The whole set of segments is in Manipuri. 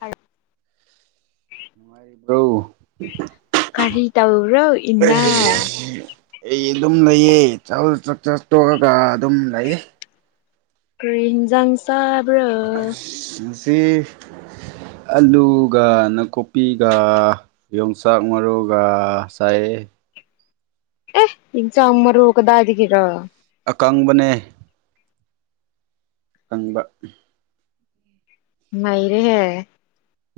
ꯍꯥꯏ ꯅꯨꯡꯉꯥꯏꯔꯤꯕ꯭ꯔꯣ ꯀꯔꯤ ꯇꯕꯕ꯭ꯔꯣ ꯏꯅꯥ ꯑꯩ ꯑꯗꯨꯝ ꯂꯩꯌꯦ ꯆ ꯆꯥꯛ ꯆꯠ ꯇꯣꯛꯑꯒ ꯑꯗꯨꯝ ꯂꯩꯌꯦ ꯀꯔꯤ ꯍꯤꯟꯖꯥꯡ ꯆꯠ ꯁꯤ ꯑꯂꯨꯒ ꯅꯥꯀꯨꯞꯄꯤꯒ ꯌꯣꯡꯆꯥꯛ ꯃꯔꯨꯒ ꯉꯥꯏ ꯎꯝ ꯑꯦ ꯏ ꯆꯃꯔ ꯑꯣꯗꯥꯗꯤꯗꯒꯤꯔ ꯑꯀꯪꯕꯅꯦ ꯀꯪꯕ ꯃꯩꯔꯦ ꯍꯥꯏ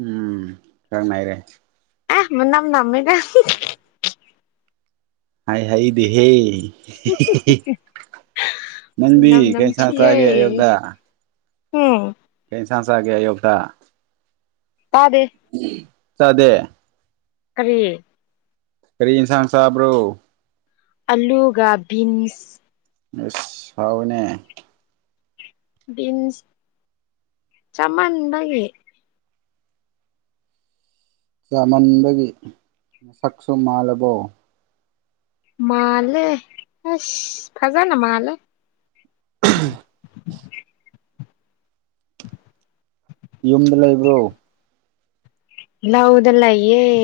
ꯎꯝ ꯈꯔ ꯉꯅꯥꯔꯦ ꯑ ꯃꯅꯥꯝ ꯅꯝꯃꯦꯗ ꯍꯥꯏ ꯍꯩꯗꯦ ꯍꯦ ꯃꯟꯕꯤ ꯃꯅꯝ ꯀꯩ ꯁꯇꯦ ꯅꯝꯊꯤꯌꯦ ꯑꯌꯣꯌꯥ ꯎꯝ ꯁꯥ ꯆꯒꯦ ꯌꯧꯗ ꯇꯥꯗꯦ ꯆꯗꯦ ꯀꯔꯤꯌꯦ ꯀꯔꯤ ꯏꯟꯁꯥꯡ ꯁꯥꯕ꯭ꯔꯣ ꯑꯜꯂꯨꯒ ꯟꯁ ꯑꯥꯎꯅꯦ ꯟꯁ ꯆꯃꯥꯟꯗꯒꯤꯦ ꯆꯃꯟꯕꯒꯤ ꯃꯁꯛꯁꯨ ꯃꯥꯜꯂꯕꯣ ꯃꯥꯂ ꯑꯁ ꯐꯖꯥꯅ ꯃꯥꯂ [unintelligible] ꯌꯨꯝꯗ ꯂꯩꯕ꯭ꯔꯣ ꯏ ꯍꯎꯗꯂ ꯑꯦ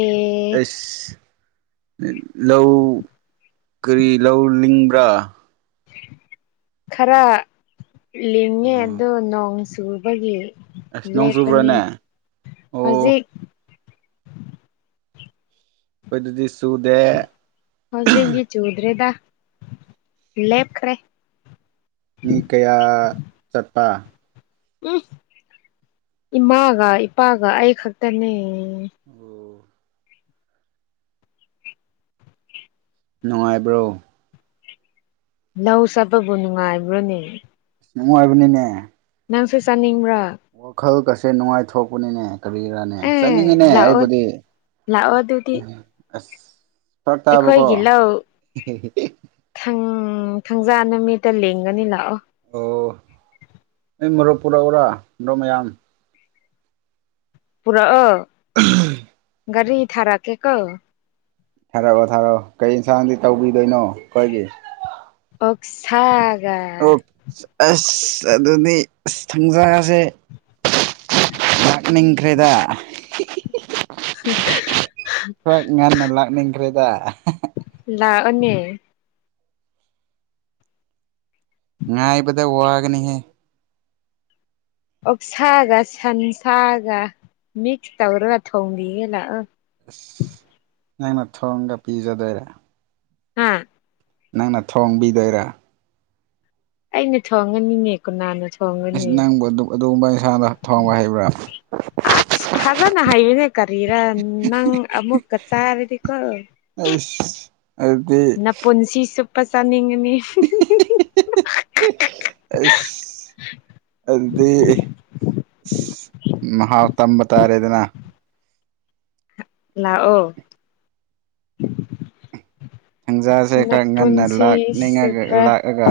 ꯑꯁ ꯂꯧ ꯀꯔꯤ ꯂꯧ ꯂꯤꯡꯕ꯭ꯔꯥ ꯈꯔ ꯂꯤꯡꯉꯦ ꯑꯣ ꯑꯗꯣ ꯅꯣꯡ ꯆꯨꯕꯒꯤ ꯑꯁ ꯅꯣꯡ ꯂꯦꯞꯄꯅꯤ ꯆꯨꯕ꯭ꯔꯥꯅꯦ ꯑꯣ ꯍꯧꯖꯤꯛ ꯑꯩꯈꯣꯏꯗꯨꯗꯤ ꯆꯨꯗꯦ ꯍꯧꯣꯖꯤꯩꯒꯤ ꯆꯨꯗ꯭ꯔꯦꯗ ꯂꯦꯞꯈ꯭ꯔꯦ ꯃꯤ ꯀꯌꯥ ꯆꯠꯄ ꯎꯝ ꯏꯃꯥꯒ ꯏꯄꯥꯒ ꯑꯩ ꯈꯛꯇꯅꯦ ꯑꯣ ꯅꯨꯡꯉꯥꯏꯕ꯭ꯔꯣ ꯂꯧ ꯆꯠꯄꯕꯨ ꯅꯨꯡꯉꯥꯏꯕ꯭ꯔꯥꯅꯦ ꯅꯨꯡꯉꯥꯏꯕꯅꯤꯅꯦ ꯅꯪꯁꯨ ꯆꯥꯅꯤꯡꯕ꯭ꯔꯥ ꯋꯥꯈꯜ ꯀꯁꯦ ꯅꯨꯡꯉꯥꯏꯊꯣꯛꯄꯅꯤꯅꯦ ꯀꯔꯤꯔꯥꯅꯦ ꯑꯦ ꯆꯠꯅꯤꯡꯉꯤꯅꯦ ꯂꯥꯛꯑꯣ ꯑꯩꯕꯨꯗꯤ ꯎ ꯑꯁ ꯐꯔꯛ ꯇꯥꯕꯀꯣ ꯑꯩꯈꯣꯏꯋꯥꯒꯤꯂꯥꯎ ꯊꯪ ꯎꯝ ꯊꯪꯖꯥ ꯅꯨꯃꯤꯠꯇ ꯂꯦꯡꯒꯅꯤ ꯂꯥꯛꯑꯣ ꯑꯣ ꯑꯩ ꯃꯨꯞ ꯄꯨꯥ ꯑꯣꯔꯥ ꯗꯃꯥꯏꯌꯥꯝ ꯄꯨꯔꯥ ꯑ ꯒꯥꯔꯤ ꯊꯥꯔꯥ ꯀꯦꯀꯧ ꯊꯥꯔꯛꯑꯣ ꯊꯥꯔꯛꯑꯣ ꯀꯩ ꯌꯦꯟꯁꯥꯡꯗꯤ ꯇꯧꯕꯤꯗꯣꯏꯅꯣ ꯑꯩꯈꯣꯏꯒꯤ ꯑꯣꯛꯁꯥꯔ ꯑꯣ ꯑꯁ ꯑꯗꯨꯅꯤ ꯑꯁ ꯊꯪꯖꯔꯁꯦ ꯂꯥꯛꯅꯤꯪꯈ꯭ꯔꯦꯗ ꯍꯣꯏ ꯉꯟꯅ ꯂꯥꯛꯅꯤꯡꯈ꯭ꯔꯦꯗ ꯂ ꯑ ꯉ ꯏꯕꯗ ꯋꯥꯒꯅꯤꯍꯦ ꯑꯣꯛꯁꯥꯒ ꯁꯟꯁꯥꯒ ꯃꯤꯛꯁ ꯇꯧꯔꯒ ꯊꯣꯡꯔꯤꯒꯦ ꯂꯥꯛ ꯑ ꯑꯁ ꯅꯪꯅ ꯊꯣꯡꯒ ꯄꯤꯖꯗꯣꯏꯔꯦ ꯑꯝ ꯅꯪꯅ ꯊꯣꯡꯕꯤꯗꯣꯏꯔꯥ ꯑꯩꯅ ꯊꯣꯡꯉꯅꯤꯅꯦ ꯀꯅꯥꯅ ꯑꯁ ꯊꯣꯡꯉꯅꯤ ꯅꯪꯕꯨ ꯑꯗꯨꯒꯨꯝꯕ ꯏꯟꯁꯥꯡꯗ ꯊꯣꯡꯕ ꯍꯩꯕ꯭ꯔꯥ ꯑꯁ ꯐꯖꯅ ꯍꯥꯏꯌꯦꯅꯦ ꯀꯔꯤꯔ ꯅꯪ ꯑꯃꯨꯛ ꯀ ꯆꯥꯔꯤꯦꯗꯤ ꯀꯣ ꯑꯩꯁ ꯑꯗꯨꯗꯤ ꯅ ꯄꯨꯨꯟꯁꯤ ꯆꯨꯞꯄ ꯆꯥꯅꯤꯡꯉꯅꯤ ꯑ ꯑꯗꯤ ꯃꯍ ꯍꯥꯥꯎ ꯇꯝꯕ ꯇꯔꯦꯗꯅ ꯂꯥꯛꯑꯣ ꯊꯟꯖꯥꯁꯦ ꯈꯔ ꯉꯟꯅ ꯅꯄꯨꯟꯁꯤ ꯂꯥꯛꯅꯤꯡꯉꯒ ꯆꯨꯞꯄ ꯂꯥꯛꯑꯒ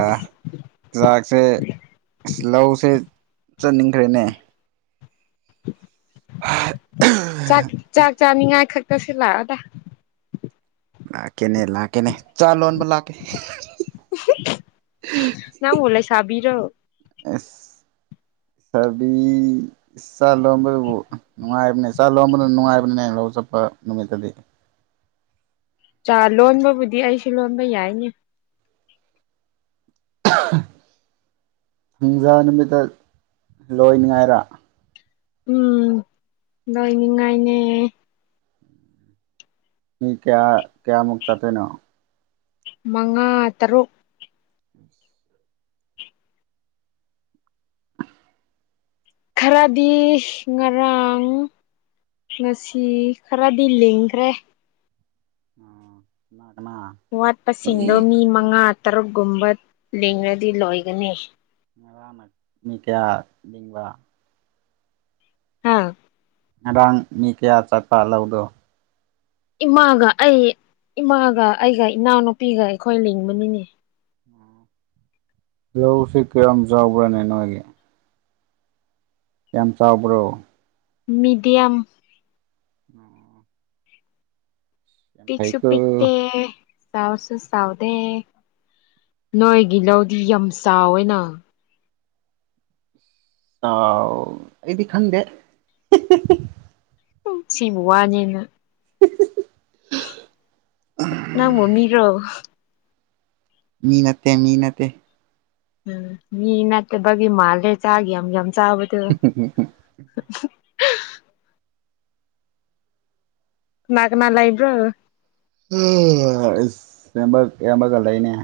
ꯆꯥꯛꯁꯦ ꯂꯧꯁꯦ ꯆꯠꯅꯤꯡꯈ꯭ꯔꯦꯅꯦ ꯥꯛ ꯆꯥꯛ ꯆꯥꯅꯤꯉꯥꯏ ꯈꯛꯇꯁꯨ ꯂꯥꯛꯑꯗ ꯀꯦꯅꯦꯂꯀꯦꯅꯦ ꯆꯂꯣ ꯂ ꯀ ꯌꯥꯣ ꯑꯦꯁ ꯁꯥꯕꯤ ꯆꯥ ꯂꯣꯟꯕꯕꯨ ꯅꯨꯡꯉꯥꯏꯕꯅꯦ ꯆꯥ ꯂꯣꯟꯗꫭ ꯅꯨꯡꯉꯥꯏꯕꯅꯤꯅꯦ ꯍꯥꯎ ꯆꯠꯄ ꯅꯨꯃꯤꯠꯇꯗꯤ ꯥ ꯆꯥ ꯂꯣꯟꯕꯕꯨꯗꯤ ꯑꯩꯁꯨ ꯂꯣꯟꯕ ꯌꯥꯏꯅꯦ ꯨ ꯑꯍꯥ ꯅꯨꯡꯖꯥ ꯅꯨꯃꯤꯠꯇ ꯂꯣꯏꯅꯤꯡꯉꯥꯏꯔ ꯎꯝ ꯂꯣꯏꯅꯤꯡꯉꯥꯏꯅꯦ ꯃꯤ ꯀꯌꯥ ꯀꯌꯥꯃꯨꯛ ꯆꯠꯇꫭꯏꯅꫭ ꯃꯉꯥ ꯇꯔꯨꯛ ꯈꯥꯔꯗꯤ ꯉꯔꯥꯡ ꯉꯁꯤ ꯈꯔꯗꯤ ꯂꯤꯡꯈ꯭ꯔꯦ ꯑ ꯃꯥꯠ ꯋꯥꯠꯄꯁꯤꯡꯗꯣ ꯃꯤ ꯃꯉꯥ ꯇꯔꯨꯛꯒꯨꯝꯕ ꯂꯤꯡꯉꯥꯗꯤ ꯂꯣꯏꯒꯅꯤ ꯉꯔꯥꯡꯅ ꯃꯤ ꯀꯌꯥ ꯂꯤꯡꯕ ꯑꯥ ꯉꯔꯥꯡ ꯃꯤ ꯀꯌꯥ ꯆꯥꯇꯥ ꯂꯧꯗꯣ ꯏꯃꯥꯒ ꯑꯩ ꯏꯃꯥꯒ ꯑꯩꯒ ꯏꯅꯥꯎꯅꯨꯄꯤꯒ ꯑꯩꯈꯣꯏ ꯂꯤꯡꯕꯅꯤꯅꯦ ꯂꯧꯁꯤ ꯀꯌꯥꯝ ꯆꯥꯎꯕ꯭ꯔꯅ‌ꯦ ꯅꯣꯏꯒꯤ ꯌꯥꯝ ꯆꯥꯎꯕ꯭ꯔꯣ ꯃꯤꯗꯤꯌꯝ ꯑꫭ ꯑꫭ ꯑꫭ ꯄꯤꯛꯁꯨ ꯐꯩꯀꯣ ꯄꯤꯛꯇ‍ꯦ ꯆꯥꯎꯁꯨ ꯆꯥꯎꯇ‌ꯦ ꯅꯣꯏꯒꯤ ꯂꯧꯗꯤ ꯌꯥꯝ ꯆꯥꯎꯋꯦꯅ ꯑꯥꯎ ꯑꯩꯗꯤ ꯈꯪꯗꯦ ꯍꯤ ꯍꯤ ꯍꯤ ꯎꯝ ꯁꯤꯕꯨ ꯋꯥꯅꯦꯅ ꯅꯪꯕꯨ ꯃꯤꯔꯣ ꯃꯤ ꯅꯠꯇꯦ ꯃꯤ ꯅꯠꯇꯦ ꯎꯝ ꯃꯤ ꯅꯠꯇꯥꯕꯒꯤ ꯃꯥꯜꯂ‌ꯦ ꯆꯥꯒꯤ ꯌꯝ ꯌꯝ ꯆꯥꯕꯗꫭ ꯀꯥꯅ ꯀꯥꯅ ꯂꯩꯕ꯭ꯔꯣ ꯍꯥ ꯑꯁ ꯑꯌꯥꯕꯛ ꯑꯌꯥꯝꯕꯒ ꯂꯩꯅ‌ꯦ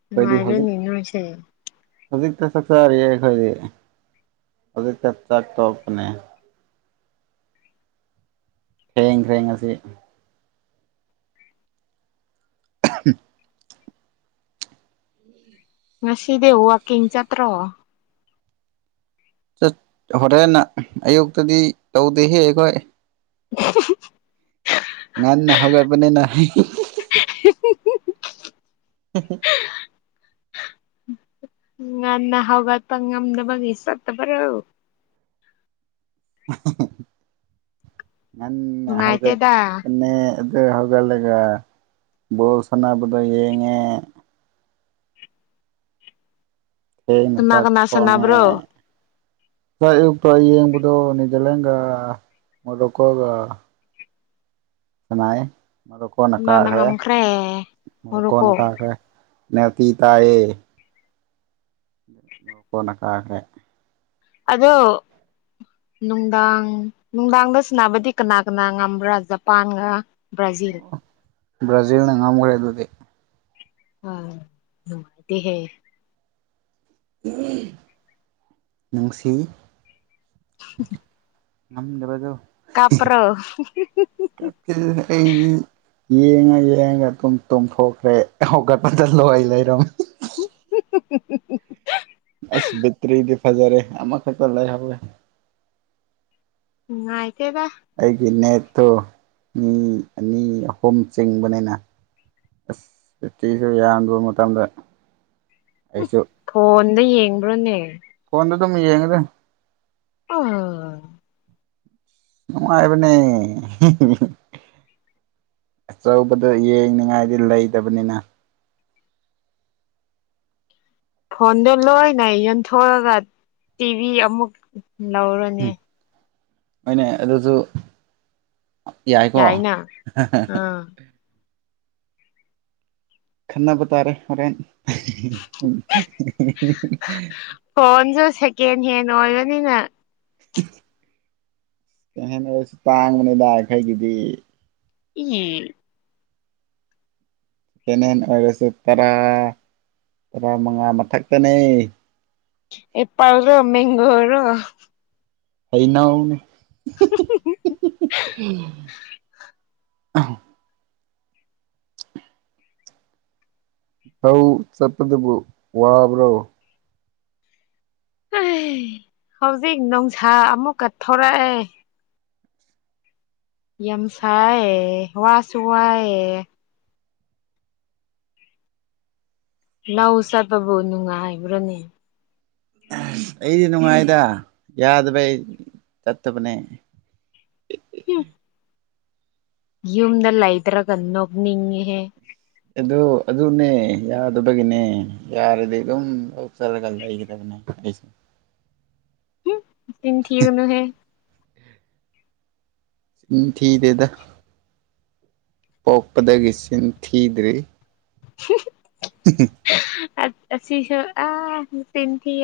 ꯑꯩꯈꯣꯏꯗꯤ ꯅꯨꯡꯉꯥꯏꯔ‌ꯦ ꯍꯧꯖꯤꯛ ꯅ‍ꯦꯅ‍ꯦ ꯍꫭꯏꯁ‌ꯦ ꯍꯧꯖꯤꯛꯇ ꯆꯥꯛ ꯆꯔꯤꯌꯦ ꯑꯩꯈꯣꯏꯗꯤ ꯍꯧꯖꯤꯛꯇ ꯆꯥꯛ ꯇꯣꯛꯄꯅꯦ ꯈ꯭ꫪ‌ꯦꯡ ꯈ꯭ꯔꯦꯡ ꯑꯁꯤ ꯑꯍꯝ ꯉꯁꯤꯗꯤ ꯋꯥꯀꯤꯡ ꯆꯠꯇ꯭ꯔꯣ ꯆꯠ ꯍꯣꯔꯦꯟ ꯑꯌꯨꯛꯇꯗꯤ ꯇꯧꯗꯦꯍꯦ ꯑꯩꯈꯣꯏ [unintelligible] ꯉꯥꯟꯅ ꯍꯧꯒꯠ ꯄꯅꯤꯅ ꯍꯥ ꯍꯤ ꯍꯤ ꯍꯤ ꯍꯤ ꯍꯤ ꯍꯤ ꯎꯝ ꯉꯟꯅ ꯍꯧꯒꯠꯄ ꯉꯝꯗꯥꯕꯒꯤ ꯆꯠꯇꯕ꯭ꯔꯣ ꯉꯟꯅ ꯅꯨꯡꯉꯥꯏꯇꯦꯗ ꯍꯧꯒꯠꯄꯅ‌ꯦ ꯑꯗꯨ ꯍꯧꯒꯠꯂꯒꯥ ꯕꫭꯜ ꯁꯟꯅꯥꯕꯗꫭ ꯌꯦꯡꯉꯦ ꯊ‌ꯦꯡꯅ ꯀꯅꯥ ꯆꯥꯛ ꯀꯅꯥ ꯊꯣꯡꯉ‌ꯦ ꯁꯥꯟꯅꯕ꯭ꯔꯣ ꯇꫭ ꯑꯌꯨꯛꯇꫭ ꯌꯦꯡꯕꯗꯣ ꯅꯤꯖꯔꯂꯩꯟꯒ ꯃꫭꫪꫭꯀꯣꯒ ꯁꯅꯥꯏꯌ‌ꯦ ꯃꫭꫪꫭꯀꫭꯅ ꯀꯅꯥꯅ ꯀꯒ꯭ꯔꯦ ꯉꯝꯈ꯭ꯔꯦ ꯃꫭꫪꫭꯀꯣꯅꯥ ꯃꯣꯔꯣꯀꯣ ꯀꯒ꯭ꯔꯦ ꯅꯞꯄꯤ ꯇꯏꯌ‌ꯦ ꯃꫭꫪꫭꯀꯣꯅ ꯀꯥꯈ꯭ꯔꯦ ꯑꯗꯣ ꯅꯨꯡꯗꯥꯡ ꯅꯨꯡꯗꯥꯡꯗ ꯁꯤꯟꯅꯕꯗꯤ ꯀꯅꯥ ꯀꯅꯥ ꯉꯝꯕ꯭ꯔꯥ ꯖꯄꯥꯟꯒ ꯕ꯭ꯔꯖꯤꯜ ꯕ꯭ꯔꯥꯖꯤꯜꯅ ꯉꯝꯈ꯭ꯔꯦ ꯑꯗꯨꯗꯤ ꯑ ꯅꯨꯡꯉꯥꯏꯗꯤ ꯍꯦ ꯪꯁꯤ ꯎꯝ ꯅ ꯗꯕ ꯑꯗꯨꯣ ꯀꯞ꯭ꯔꯣ ꯑꯩꯗꯤ ꯌꯦꯡꯉ ꯌꯦꯡꯉꯒ ꯑꯗꯨꯝ ꯇꯣꯡꯊꯣꯛꯈ꯭ꯔꯦ ꯍꯧꯒꯠꯄꯗ ꯂꯣꯏ ꯂꯩꯔꯝꯃꯦ [inaudible] ꯑꯁ ꯦꯇ꯭ꯔꯤꯗꯤ ꯐꯖꯔꯦ ꯑꯃ ꯈꯛꯇ ꯂꯩꯥꯏ ꯍꯦ ꯎꯝ ꯍꯥꯏ ꯑꯩꯒꯤ ꯅꯦꯠꯇꯣ ꯃꯤ ꯑꯅꯤ ꯑꯍꯨꯝ ꯆꯤꯡꯕꯅꯤꯅ ꯑꯁ ꯎꯇꯤꯁꯨ ꯌꯥꯟꯗꯕ ꯃꯇꯝꯗ ꯑꯩꯁꯨ ꯗ ꯌꯦꯡꯕ꯭ꯔꯣꯅꯦ ꯗꯝ ꯌꯦꯡꯒꯗ ꯑ ꯑꯣꯅꯨꯡꯥꯏꯕꯅꯦ ꯑꯆꯧꯕꯗ ꯌꯦꯡꯅꯤꯡꯉꯥꯏꯗꯤ ꯂꯩꯇꯕꯅꯤꯅ ꯐꯣꯟꯗꯣ ꯂꯣꯏꯅꯦ ꯌꯟꯊꯣꯛꯑꯒ ꯇꯤꯚꯤ ꯑꯃꯨꯛ ꯂꯧꯔꯅꯦ ꯃꯣꯏꯅꯦ ꯑꯗꯨꯁꯨ ꯌꯥꯏꯀꯣ ꯌꯥꯏꯅ ꯑꯥ ꯈꯟꯅꯄ ꯇꯥꯔꯦ ꯍꯣꯔꯦꯟ ꯀꯦꯟ ꯍꯦꯟ ꯑꯣꯏꯔꯅꯤꯅ ꯀꯩꯍꯦꯟꯅ ꯑꯣꯏꯁꯨ ꯇꯥꯡꯕꯅꯤ ꯂꯥꯛꯈꯩꯒꯤꯗꯤ ꯎꯝ ꯁꯦꯀꯦꯟ ꯍꯦꯟ ꯑꯣꯏꯔꯁꯨ ꯇꯔꯥ ꯇꯔꯥꯃꯉꯥ ꯃꯊꯛꯇꯅꯤ ꯑꯦꯄꯥꯜ ꯔꯣ ꯃꯒꯣꯔꯣ ꯍꯩꯅ ꯍꯅꯦ [inaudible] ꯑ ꯍ ꯆꯠꯄꯗꯕꯨ ꯋꯥꯕ꯭ꯔꯣ ꯍꯧꯖꯤꯛ ꯅꯨꯡꯁꯥ ꯑꯃꯨꯛꯀ ꯊꯣꯔꯛꯑꯦ ꯌꯝꯁꯌꯦ ꯋꯥꯁꯨꯏ ꯂ ꯎꯁꯥ ꯄꯕꯨ ꯅꯨꯡꯉ ꯍꯥꯏꯕ꯭ꯔꯥꯅꯤ ꯑꯩꯗꯤ ꯅꯨꯡꯉꯥꯏꯗ ꯌꯥꯗꯕꯩ ꯆꯠꯇꯕꯅꯦ ꯍ ꯌꯨꯝꯗ ꯂ ꯂꯩꯗ꯭ꯔꯒꯟꯅꯣꯒꯅꯤꯍꯦ ꯑꯗꯨ ꯑꯗꯨꯅꯦ ꯌꯥꯗꯕꯒꯤꯅꯦ ꯌꯥꯔꯗꯤ ꯑꯗꯨꯝ ꯂꯧꯆꯂꯒ ꯂꯩꯒꯗꯕꯅꯦ ꯑꯩꯁꯨ ꯅꯤ ꯊꯀꯅ ꯍꯦ ꯎꯝ ꯊꯗꯗ ꯄꯣꯛꯄꯗꯒꯤ ꯁꯤꯟ ꯊꯤꯗ꯭ꯔꯤ [inaudible] ꯊꯀꯦ ꯁꯤꯁ ꯑ ꯁꯤꯇꯤ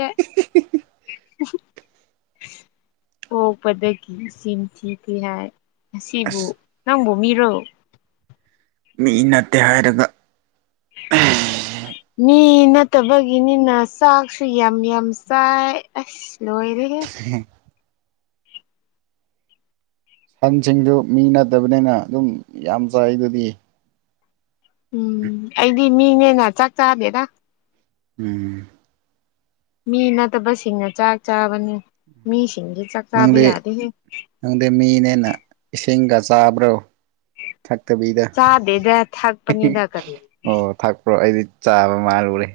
ꯑꯣ ꯄꯗꯒꯤ ꯁꯤꯝ ꯊꯤ ꯀ ꯍꯥꯏ ꯉꯁꯤꯕꯨ ꯑꯁ ꯅꯪꯕꯨ ꯃꯤꯔꯣ ꯃꯤ ꯅꯠꯇꯦ ꯍꯥꯏꯔꯒ [inaudible] ꯃꯤ ꯅꯠꯇꯕꯒꯤꯅꯤꯅ ꯆꯥꯛꯁꯨ ꯌꯥꯝ ꯌꯥꯝ ꯆꯥꯏ ꯑꯁ ꯂꯣꯏꯔꯦ [inaudible] ꯁꯟꯁꯤꯡꯗꯨ ꯃꯤ ꯅꯠꯇꯕꯅꯤꯅ ꯑꯗꯨꯝ ꯌꯥꯝ ꯆꯥꯏ ꯑꯗꯨꯗꯤ ꯎꯝ ꯑꯩꯗꯤ ꯃꯤꯅꯦꯅ ꯆꯥꯛ ꯆꯥꯗꯦꯔ ꯎꯝ ꯃꯤ ꯅꯠꯇꯕꯁꯤꯡꯅ ꯆꯥꯛ ꯆꯥꯕꯅꯤ ꯃꯤ ꯁꯤꯁꯤꯡꯒꯦ ꯆ ꯀꯥꯕꯤ ꯅꯪꯗꯤ ꯌꯥꯗ ꯍꯦ ꯅꯪꯗꯤ ꯃꯤꯅꯦꯅ ꯏꯁꯤꯡꯒ ꯆꯥꯕ꯭ꯔꯣ ꯊꯛꯇꯕꯤꯗ ꯆꯥꯗꯦꯗ ꯊꯛꯄꯅꯤꯗ ꯀꯔꯤ ꯑꯣ ꯊꯥꯛꯄ꯭ꯔꯣ ꯑꯩꯗꯤ ꯆꯥꯕ ꯃꯥꯜꯂꯨꯔꯦ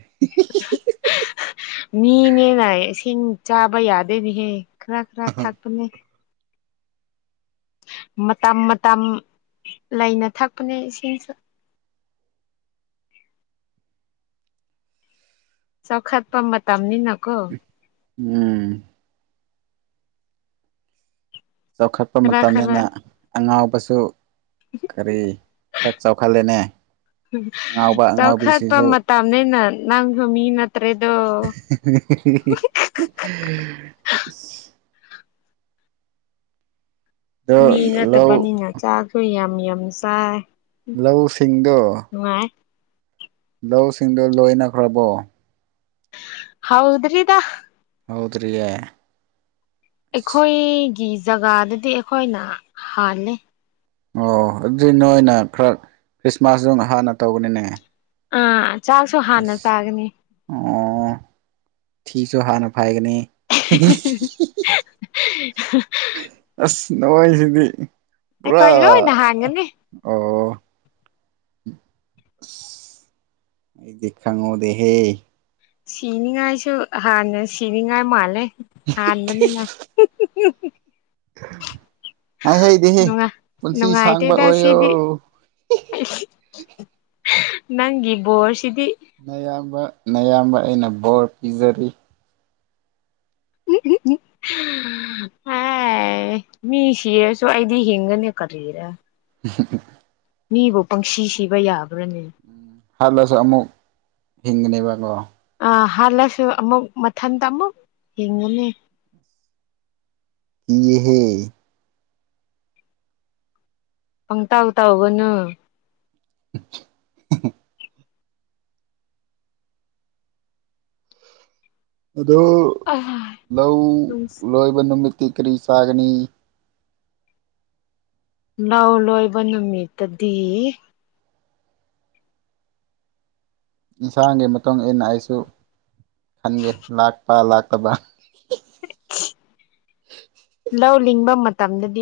ꯃꯤꯅꯦꯅ ꯏꯁꯤꯡ ꯆꯥꯕ ꯌꯥꯗꯦꯅꯤꯍꯦ ꯈꯔꯥ ꯈꯔꯥ ꯊꯥꯛꯄꯅꯦ ꯃꯇꯝ ꯃꯇꯝ ꯂꯩꯅ ꯊꯛꯄꯅꯦ ꯏꯁꯤꯡꯁꯨ ꯁꯧꯈꯠꯄꯝꯕ ꯇꯝꯅꯤꯅ ꯀꯣ ꯎꯝ ꯆꯥꯎꯈꯠꯄ ꯈꯔ ꯈꯔ ꯃꯇꯝꯅꯤꯅ ꯑꯉꯥꯎꯕꯁꯨ ꯀꯔꯤ ꯈꯔ ꯆꯥꯎꯈꯠꯂꯦꯅꯦ ꯑꯉꯥꯎꯕ ꯆꯥꯎꯈꯠꯄ ꯑꯉꯥꯎꯕꯤꯁꯤꯁꯨ ꯃꯇꯝꯅꯤꯅ ꯅꯪꯒ ꯃꯤꯅ [inaudible] ꯑꯗꯣ ꯃꯤ ꯂꯧ ꯅꯠꯇꯕꯅꯤꯅ ꯆꯥꯛꯁꯨ ꯌꯥꯝ ꯌꯥꯝ ꯆꯥꯏ ꯂꯧꯁꯤꯡꯗꯣ ꯅꯨꯡꯉꯥꯏ ꯂꯧꯁꯤꯡꯗꯨꯣ ꯂꯣꯏꯅꯈ꯭ꯔꯕꯣ ꯍꯥꯎꯗ꯭ꯔꯔꯤꯗ ꯍꯗ꯭ꯔꯌꯦ ꯑꯩꯈꯣꯏꯒꯤ ꯖꯒꯥꯗꯗꯤ ꯑꯩꯈꯣꯏꯅ ꯍꯥꯜꯂꯦ ꯑꯣ ꯑꯗꯨꯗꯤ ꯅꯣꯏꯅ ꯈꯔ ꯈ꯭ꯔꯤꯁꯃꯥꯁꯇ ꯍꯥꯟꯅ ꯇꯧꯕꯅꯤꯅꯦ ꯑꯥ ꯆꯥꯛꯁꯨ ꯍꯥꯟꯅ ꯑꯁ ꯆꯥꯒꯅꯤ ꯑꯣ ꯊ ꯤꯁꯨ ꯍꯥꯥꯟꯅ ꯐꯥꯏꯒꯅꯤ [inaudible] ꯑꯁ ꯅꯣꯏꯁꯤꯗꯤ ꯑꯩꯈꯣꯏ ꯄꯨꯔꯥ ꯂꯣꯏꯅ ꯍꯥꯟꯒꯅꯤ ꯑꯣ ꯑꯩꯗꯤ ꯈꯪꯍꯧꯗꯦ ꯍꯦ ꯁꯤꯅꯤꯡꯉꯥꯏꯁꯨ ꯍꯥꯟꯅ ꯁꯤꯅꯤꯡꯉꯥꯏ ꯃꯥꯜꯂꯦ ꯍꯥꯟꯕꯅꯤꯅ ꯎ ꯍꯥꯏ ꯍꯩꯗꯤꯍꯦ ꯅꯨꯡꯉꯥꯏ ꯄꯨꯟꯁꯤ ꯁꯥꯡꯕ ꯅꯨꯡꯉꯥꯏꯇꯦꯗ ꯑꯣꯏꯌꯣ ꯁꯤꯗꯤ ꯅꯪꯒꯤ ꯕꯣꯁ ꯑꯌꯥꯝꯕ ꯑꯌꯥꯝꯕ ꯑꯩꯅ ꯕꯣꯔ ꯄꯤꯖꯔꯤ [inaudible] ꯍ ꯃꯤ ꯁꯤꯔꯁꯨ ꯑꯩꯗꯤ ꯍꯤꯡꯒꯅꯦ ꯀꯔꯤꯅꯣ ꯎ ꯃꯤꯕꯨ ꯄꯪꯁꯤ ꯁꯤꯕ ꯌꯥꯕ꯭ꯔ ꯎꯝ ꯍꯜꯂꯁꯨ ꯑꯃꯨꯛ ꯍꯤꯡꯒꯅꯦꯕꯀꯣ ꯍꯥꯜꯂꯁꯨ ꯑꯃꯨꯛ ꯃꯊꯟꯇ ꯑꯃꯨꯛ ꯍꯤꯡꯉꯅꯤ ꯏꯍꯦ ꯐꯪ ꯇꯥꯎ ꯇꯥꯎꯒꯅ [inaudible] ꯑꯣ ꯑꯥ ꯂꯧ ꯂꯣꯏꯕ ꯅꯨꯃꯤꯠꯇꯤ ꯀꯔꯤ ꯁꯥꯒꯅꯤ ꯂꯧ ꯂꯣꯏꯕ ꯅꯨꯃꯤꯠꯇꯗꯤ ꯏꯟꯁꯥꯡꯒꯤ ꯃꯇꯨꯡ ꯏꯟꯅ ꯑꯩꯁꯨ ꯈꯟꯒꯦ ꯂꯥꯛꯄ ꯂꯥꯛꯇꯕ ꯂꯧ ꯂꯤꯡꯕ ꯃꯇꯝꯗꯗꯤ